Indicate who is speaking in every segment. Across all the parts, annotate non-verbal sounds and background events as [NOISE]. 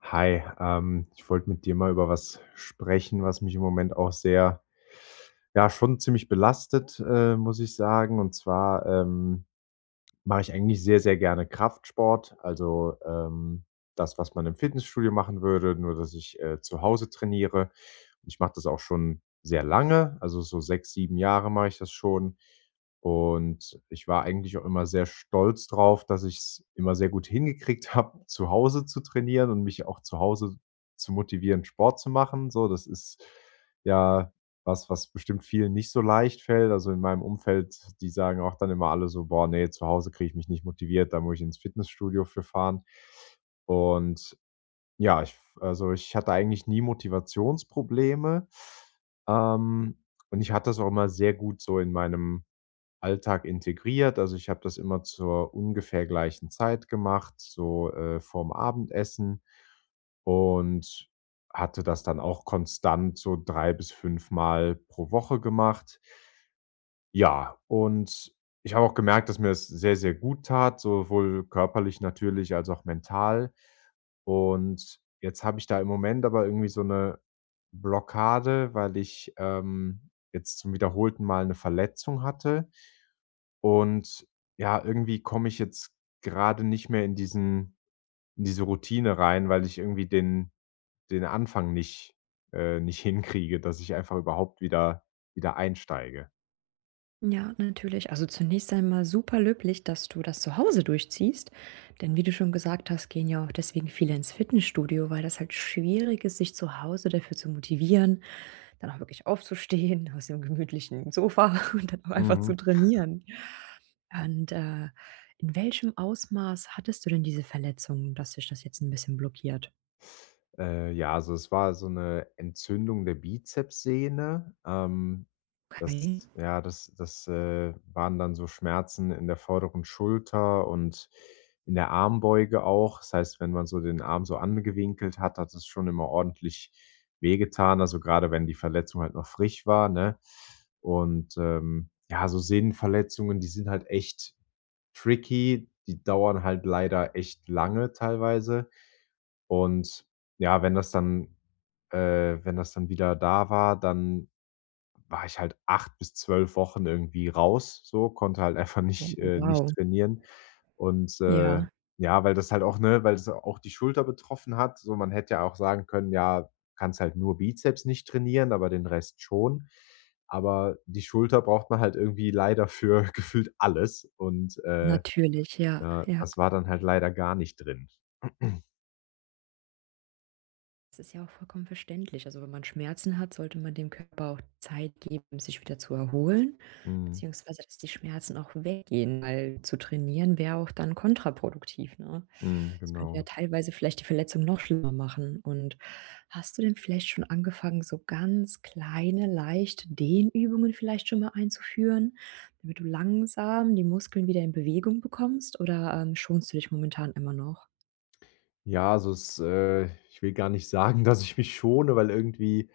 Speaker 1: Hi, ich wollte mit dir mal über was sprechen, was mich im Moment auch sehr, ja, schon ziemlich belastet, muss ich sagen. Und zwar, mache ich eigentlich sehr, sehr gerne Kraftsport, also, das, was man im Fitnessstudio machen würde, nur dass ich, zu Hause trainiere. Und ich mache das auch schon sehr lange, also so 6 7 Jahre mache ich das schon. Und ich war eigentlich auch immer sehr stolz drauf, dass ich es immer sehr gut hingekriegt [LAUGHS] habe, zu Hause zu trainieren und mich auch zu Hause zu motivieren, Sport zu machen. So, das ist ja was bestimmt vielen nicht so leicht fällt. Also, in meinem Umfeld, die sagen auch dann immer alle so: „Boah, nee, zu Hause kriege ich mich nicht motiviert, da muss ich ins Fitnessstudio für fahren.“ Und ja, ich hatte eigentlich nie Motivationsprobleme, ähm, und ich hatte das auch immer sehr gut so in meinem Alltag integriert. Also, ich habe das immer zur ungefähr gleichen Zeit gemacht, so, vorm Abendessen und hatte das dann auch konstant so 3 bis 5-mal pro Woche gemacht. Ja, und ich habe auch gemerkt, dass mir das sehr, sehr gut tat, sowohl körperlich natürlich als auch mental. Und jetzt habe ich da im Moment aber irgendwie so eine Blockade, weil ich, jetzt zum wiederholten Mal eine Verletzung hatte. Und ja, irgendwie komme ich jetzt gerade nicht mehr in diese Routine rein, weil ich irgendwie den Anfang nicht hinkriege, dass ich einfach überhaupt wieder einsteige.
Speaker 2: Ja, natürlich. Also zunächst einmal super löblich, dass du das zu Hause durchziehst. Denn wie du schon gesagt hast, gehen ja auch deswegen viele ins Fitnessstudio, weil das halt schwierig ist, sich zu Hause dafür zu motivieren, dann auch wirklich aufzustehen aus dem gemütlichen Sofa [LAUGHS] und dann auch einfach
Speaker 1: Mhm.
Speaker 2: zu trainieren. Und äh, in welchem Ausmaß hattest du denn diese Verletzung, dass dich das jetzt ein bisschen blockiert?
Speaker 1: Ja, also es war so eine Entzündung der Bizepssehne. Ähm,
Speaker 2: Okay.
Speaker 1: das ja, das waren dann so Schmerzen in der vorderen Schulter und in der Armbeuge auch. Das heißt, wenn man so den Arm so angewinkelt hat, hat es schon immer ordentlich wehgetan, also gerade wenn die Verletzung halt noch frisch war, ne? Und, ja, so Sehnenverletzungen, die sind halt echt tricky. Die dauern halt leider echt lange teilweise. Und ja, wenn das dann wieder da war, dann war ich halt 8 bis 12 Wochen irgendwie raus, so, konnte halt [LAUGHS] einfach
Speaker 2: Oh,
Speaker 1: nicht
Speaker 2: wow.
Speaker 1: trainieren. Und,
Speaker 2: Ja,
Speaker 1: ja, weil das halt auch ne, weil das auch die Schulter betroffen hat. So, man hätte ja auch sagen können: „Ja, kannst halt nur Bizeps nicht trainieren, aber den Rest schon.“ Aber die Schulter braucht man halt irgendwie leider für [LAUGHS] gefühlt alles und,
Speaker 2: natürlich. Ja,
Speaker 1: ja,
Speaker 2: ja.
Speaker 1: das war dann halt leider gar nicht drin. [CLEARS THROAT]
Speaker 2: Das ist ja auch vollkommen verständlich. Also, wenn man Schmerzen hat, sollte man dem Körper auch Zeit geben, sich wieder zu erholen,
Speaker 1: Mhm,
Speaker 2: beziehungsweise dass die Schmerzen auch weggehen, weil zu trainieren wäre auch dann kontraproduktiv, ne?
Speaker 1: mhm,
Speaker 2: Das könnte ja
Speaker 1: genau.
Speaker 2: teilweise vielleicht die Verletzung noch schlimmer machen. Und hast du denn vielleicht schon angefangen, so ganz kleine, leichte Dehnübungen vielleicht schon mal einzuführen, damit du langsam die Muskeln wieder in Bewegung bekommst oder, schonst du dich momentan immer noch?
Speaker 1: Ja, also es ich will gar nicht [LAUGHS] sagen, dass ich mich schone, weil irgendwie,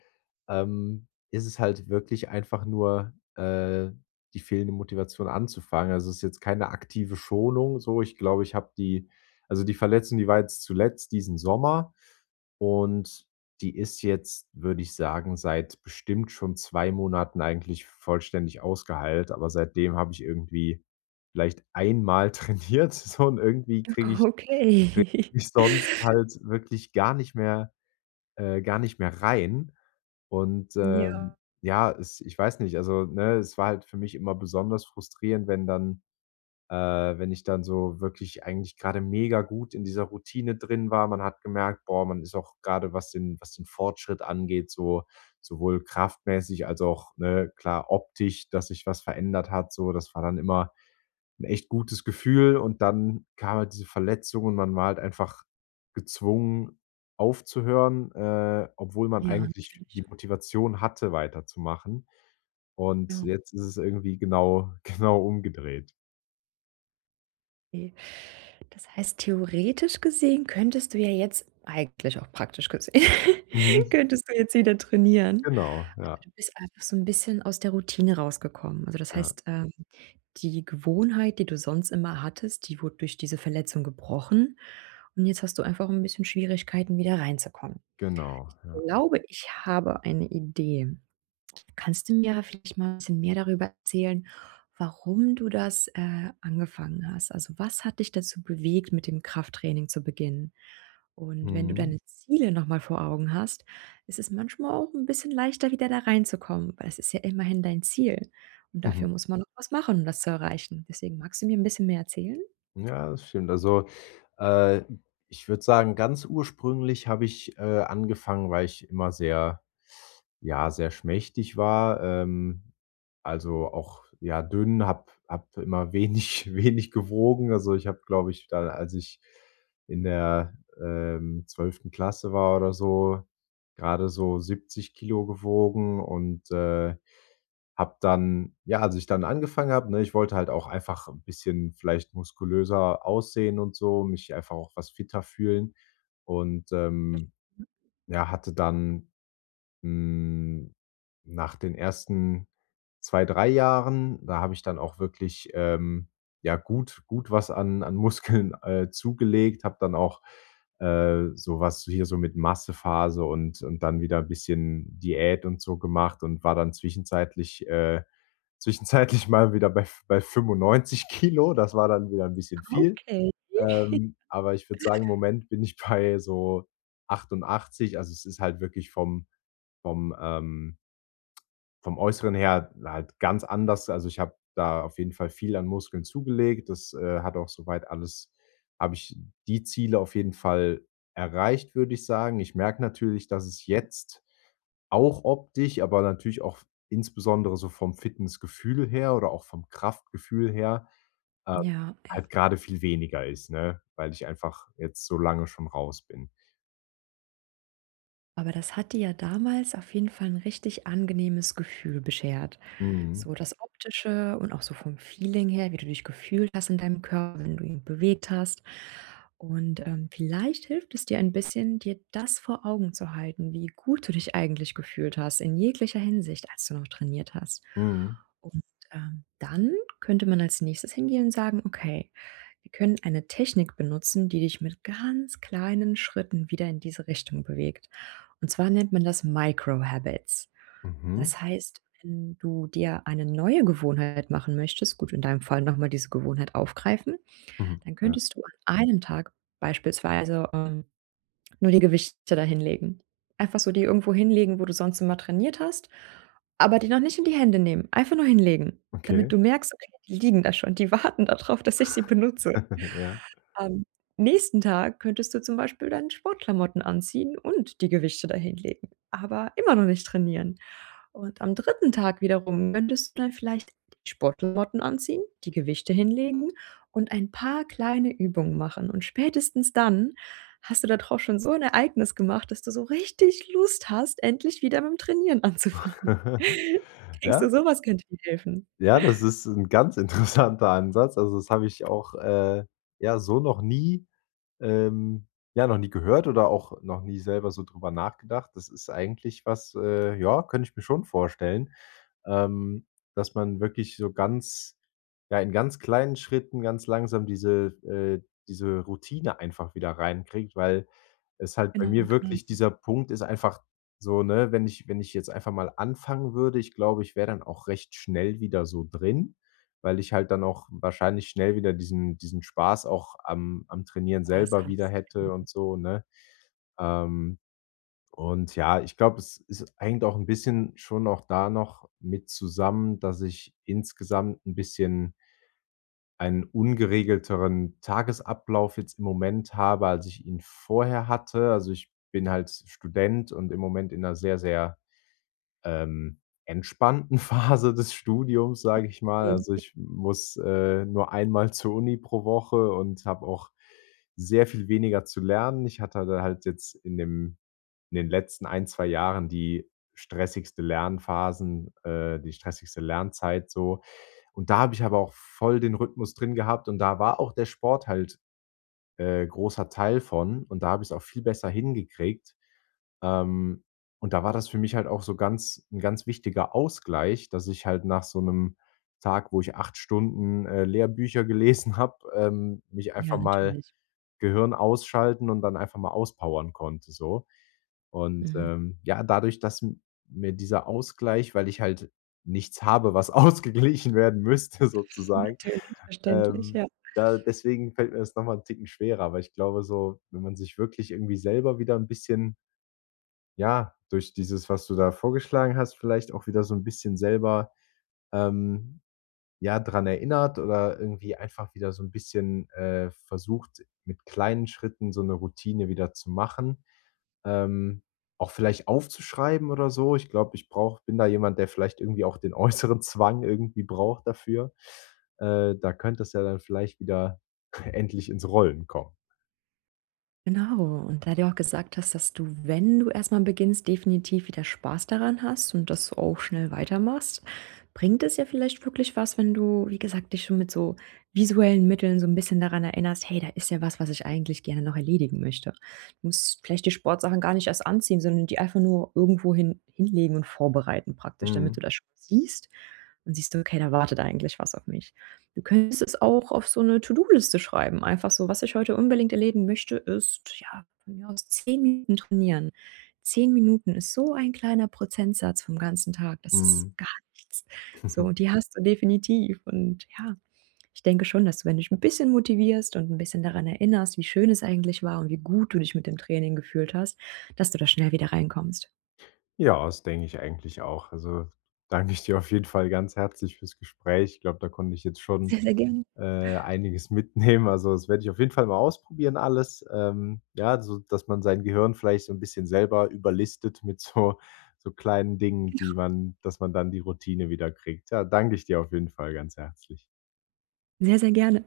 Speaker 1: ist es halt wirklich einfach nur, die fehlende Motivation anzufangen. Also, es ist jetzt keine aktive Schonung so. Ich glaube, ich habe die Verletzung, die war jetzt zuletzt diesen Sommer und die ist jetzt, würde ich sagen, seit bestimmt schon 2 Monaten eigentlich vollständig ausgeheilt, aber seitdem habe ich irgendwie vielleicht einmal [LAUGHS] trainiert so und irgendwie kriege
Speaker 2: [LAUGHS]
Speaker 1: ich
Speaker 2: Okay.
Speaker 1: mich sonst
Speaker 2: [LAUGHS]
Speaker 1: halt wirklich gar nicht mehr rein. Und,
Speaker 2: Ja.
Speaker 1: ja, es ich weiß nicht, also, ne, es war halt für mich immer besonders frustrierend, wenn dann wenn ich dann so wirklich eigentlich grade mega gut in dieser Routine drin war. Man hat gemerkt, boah, man ist auch grade, was den Fortschritt angeht, so sowohl kraftmäßig als auch, ne, klar optisch, dass sich was verändert hat, so. Das war dann immer 'n echt gutes Gefühl und dann kam halt diese Verletzung und man war halt einfach gezwungen aufzuhören, obwohl man
Speaker 2: Ja,
Speaker 1: eigentlich die
Speaker 2: natürlich.
Speaker 1: Motivation hatte, weiterzumachen.
Speaker 2: Ja.
Speaker 1: Und jetzt ist es irgendwie genau [LAUGHS] genau umgedreht.
Speaker 2: Okay. Das heißt, theoretisch gesehen könntest du ja jetzt eigentlich auch praktisch gesehen, [LAUGHS]
Speaker 1: Mhm,
Speaker 2: könntest du jetzt wieder trainieren.
Speaker 1: genau,
Speaker 2: Aber
Speaker 1: ja,
Speaker 2: du bist einfach so ein bisschen aus der Routine rausgekommen. Also, das
Speaker 1: ja,
Speaker 2: heißt, die Gewohnheit, die du sonst immer hattest, die wurde durch diese Verletzung gebrochen und jetzt hast du einfach ein bisschen Schwierigkeiten, wieder reinzukommen.
Speaker 1: genau,
Speaker 2: Ich
Speaker 1: ja.
Speaker 2: glaube, ich habe eine Idee. Kannst du mir vielleicht mal ein bisschen mehr darüber erzählen, warum du das, angefangen hast? Also, was hat dich dazu bewegt, mit dem Krafttraining zu beginnen? Und wenn du
Speaker 1: Mhm.
Speaker 2: deine Ziele noch mal vor Augen hast, ist es manchmal auch ein bisschen leichter, wieder da reinzukommen, weil es ist ja immerhin dein Ziel und dafür muss
Speaker 1: [LAUGHS]
Speaker 2: man noch was machen, um das zu erreichen. Deswegen magst du mir ein bisschen mehr erzählen?
Speaker 1: Mhm. Ja, das stimmt. Also, äh, ich würde sagen, ganz ursprünglich habe ich, angefangen, weil ich immer sehr ja, sehr schmächtig war, also auch, ja, dünn, hab immer wenig [LAUGHS] wenig gewogen. Also, ich habe, glaube ich, da als ich in der 12. Klasse war oder so, gerade so 70 kg gewogen und, habe dann ja, als ich dann angefangen habe, ne, ich wollte halt auch einfach ein bisschen vielleicht muskulöser aussehen und so, mich einfach auch was fitter fühlen und, ja, hatte dann hm, nach den ersten 2 3 Jahren, da habe ich dann auch wirklich, ja, gut was an Muskeln, [LAUGHS] zugelegt, habe dann auch, so hier so mit Massephase und dann wieder ein bisschen Diät und so gemacht und war dann zwischenzeitlich [LAUGHS] zwischenzeitlich mal wieder bei 95 Kilo. Das war dann wieder ein bisschen viel.
Speaker 2: Okay. Ja,
Speaker 1: Aber ich würde sagen, im Moment bin ich bei so 88. Also, es ist halt wirklich vom, ähm vom Äußeren her halt ganz anders. Also, ich habe da auf jeden Fall viel an Muskeln zugelegt. Das, hat auch soweit alles habe ich die Ziele auf jeden Fall erreicht, würde ich sagen. Ich merke natürlich, dass es jetzt auch optisch, aber natürlich auch insbesondere so vom Fitnessgefühl her oder auch vom Kraftgefühl her, ähm,
Speaker 2: ja.
Speaker 1: halt gerade viel weniger ist, ne, weil ich einfach jetzt so lange schon raus bin.
Speaker 2: Aber das hat dir ja damals auf jeden Fall ein richtig angenehmes Gefühl beschert.
Speaker 1: Mhm.
Speaker 2: So das Optische und auch so vom Feeling her, wie du dich gefühlt hast in deinem Körper, wenn du ihn bewegt hast. Und, vielleicht hilft es dir ein bisschen, dir das vor Augen zu halten, wie gut du dich eigentlich gefühlt hast in jeglicher Hinsicht, als du noch trainiert hast.
Speaker 1: Mhm.
Speaker 2: Und, dann könnte man als Nächstes hingehen und sagen: „Okay, wir können eine Technik benutzen, die dich mit ganz kleinen Schritten wieder in diese Richtung bewegt.“ Und zwar nennt man das Microhabits.
Speaker 1: Mhm.
Speaker 2: Das heißt, wenn du dir eine neue Gewohnheit machen möchtest, gut, in deinem Fall nochmal diese Gewohnheit aufgreifen,
Speaker 1: Mhm.
Speaker 2: dann
Speaker 1: Ja,
Speaker 2: könntest du an einem Tag beispielsweise, nur die Gewichte da hinlegen. Einfach so die irgendwo hinlegen, wo du sonst immer trainiert hast, aber die noch nicht in die Hände nehmen. Einfach nur hinlegen,
Speaker 1: okay.
Speaker 2: damit du merkst: „Okay, die liegen da schon, die warten darauf, dass ich sie benutze.“
Speaker 1: [LAUGHS] Ja.
Speaker 2: Am nächsten Tag könntest du zum Beispiel deine Sportklamotten anziehen und die Gewichte dahinlegen, aber immer noch nicht trainieren. Und am dritten Tag wiederum könntest du dann vielleicht die Sportklamotten anziehen, die Gewichte hinlegen und ein paar kleine Übungen machen. Und spätestens dann hast du da drauf schon so ein Ereignis gemacht, dass du so richtig Lust hast, endlich wieder mit dem Trainieren anzufangen.
Speaker 1: [LAUGHS]
Speaker 2: [LAUGHS] Denkst
Speaker 1: Ja,
Speaker 2: du, sowas könnte dir helfen?
Speaker 1: ja, das ist ein ganz interessanter Ansatz. Also, das habe ich auch, ja, so noch nie Ähm, ja, noch nie gehört oder auch noch nie selber so drüber nachgedacht. Das ist eigentlich was, ja, könnte ich mir schon vorstellen, ähm, dass man wirklich so ganz ja, in ganz kleinen Schritten ganz langsam diese Routine einfach wieder reinkriegt, weil es halt bei
Speaker 2: Genau,
Speaker 1: mir
Speaker 2: genau,
Speaker 1: wirklich
Speaker 2: dass du
Speaker 1: dieser Punkt ist einfach so, ne, wenn ich jetzt einfach mal anfangen würde, ich glaube, ich wäre dann auch recht schnell wieder so drin, weil ich halt dann auch wahrscheinlich schnell wieder diesen Spaß auch am Trainieren
Speaker 2: Spaß
Speaker 1: selber wieder
Speaker 2: hast. Genau.
Speaker 1: hätte und so, ne? Ähm, und ja, ich glaube, es hängt auch ein bisschen schon auch da noch mit zusammen, dass ich insgesamt ein bisschen einen ungeregelteren Tagesablauf jetzt im Moment habe, als ich ihn vorher hatte. Also, ich bin halt Student und im Moment in einer sehr, sehr ähm, entspannten [LAUGHS] Phase des Studiums, sage ich mal. Also, ich muss, nur einmal zur Uni pro Woche und habe auch sehr viel weniger zu lernen. Ich hatte da halt jetzt in den letzten ein 2 Jahren die stressigste die stressigste Lernzeit so. Und da habe ich aber auch voll den Rhythmus drin gehabt und da war auch der Sport halt großer Teil von und da habe ich es auch viel besser hingekriegt. Ähm, und da war das für mich halt auch so ganz ein ganz wichtiger Ausgleich, dass ich halt nach so einem Tag, wo ich 8 Stunden, Lehrbücher [LAUGHS] gelesen habe, mich einfach
Speaker 2: Ja,
Speaker 1: mal
Speaker 2: natürlich.
Speaker 1: Gehirn ausschalten und dann einfach mal auspowern konnte so. Und,
Speaker 2: Mhm.
Speaker 1: ja, dadurch, dass m mir dieser Ausgleich, weil ich halt nichts habe, was [LAUGHS] ausgeglichen werden müsste sozusagen,
Speaker 2: Natürlich, verständlich,
Speaker 1: ähm,
Speaker 2: ja.
Speaker 1: da deswegen fällt mir das nochmal einen Ticken schwerer, aber ich glaube so, wenn man sich wirklich irgendwie selber wieder ein bisschen, ja, durch dieses, was du da vorgeschlagen hast, vielleicht auch wieder so ein bisschen selber, ähm ja, dran erinnert oder irgendwie einfach wieder so ein bisschen, versucht, mit kleinen Schritten so eine Routine wieder zu machen. Ähm, auch vielleicht aufzuschreiben oder so. Ich glaube, ich brauche bin da jemand, der vielleicht irgendwie auch den [LAUGHS] äußeren Zwang irgendwie braucht dafür. Da könnte es ja dann vielleicht wieder [LAUGHS] endlich ins Rollen kommen.
Speaker 2: Genau. Und da du auch gesagt hast, dass du, wenn du erstmal beginnst, definitiv wieder Spaß daran hast und das auch schnell weitermachst, bringt es ja vielleicht wirklich was, wenn du, wie gesagt, dich schon mit so visuellen Mitteln so ein bisschen daran erinnerst: „Hey, da ist ja was, was ich eigentlich gerne noch erledigen möchte.“ Du musst vielleicht die Sportsachen gar nicht erst anziehen, sondern die einfach nur irgendwo hinlegen und vorbereiten praktisch, damit
Speaker 1: Mhm,
Speaker 2: du das schon siehst und siehst du: „Okay, da wartet eigentlich was auf mich.“ Du könntest es auch auf so 'ne To-do-Liste schreiben, einfach so: „Was ich heute unbedingt erledigen möchte, ist, ja, von mir aus 10 Minuten trainieren.“ 10 Minuten ist so ein kleiner Prozentsatz vom ganzen Tag, das ist
Speaker 1: mhm.
Speaker 2: gar nichts. So, und
Speaker 1: [LAUGHS]
Speaker 2: die hast du definitiv und ja, ich denke schon, dass du, wenn du dich 'n bisschen motivierst und 'n bisschen daran erinnerst, wie schön es eigentlich war und wie gut du dich mit dem Training gefühlt hast, dass du da schnell wieder reinkommst.
Speaker 1: Ja, das denke ich eigentlich auch. Also, danke ich dir auf jeden Fall ganz herzlich fürs Gespräch. Ich glaube, da konnte ich jetzt schon
Speaker 2: Sehr, sehr gerne.
Speaker 1: äh, einiges [LAUGHS] mitnehmen. Also, das werde ich auf jeden Fall mal ausprobieren alles. Ja, so dass man sein Gehirn vielleicht so ein bisschen selber überlistet mit so so kleinen Dingen, die man dass man dann die Routine wieder kriegt. Ja, danke ich dir auf jeden Fall ganz herzlich.
Speaker 2: Sehr, sehr gerne.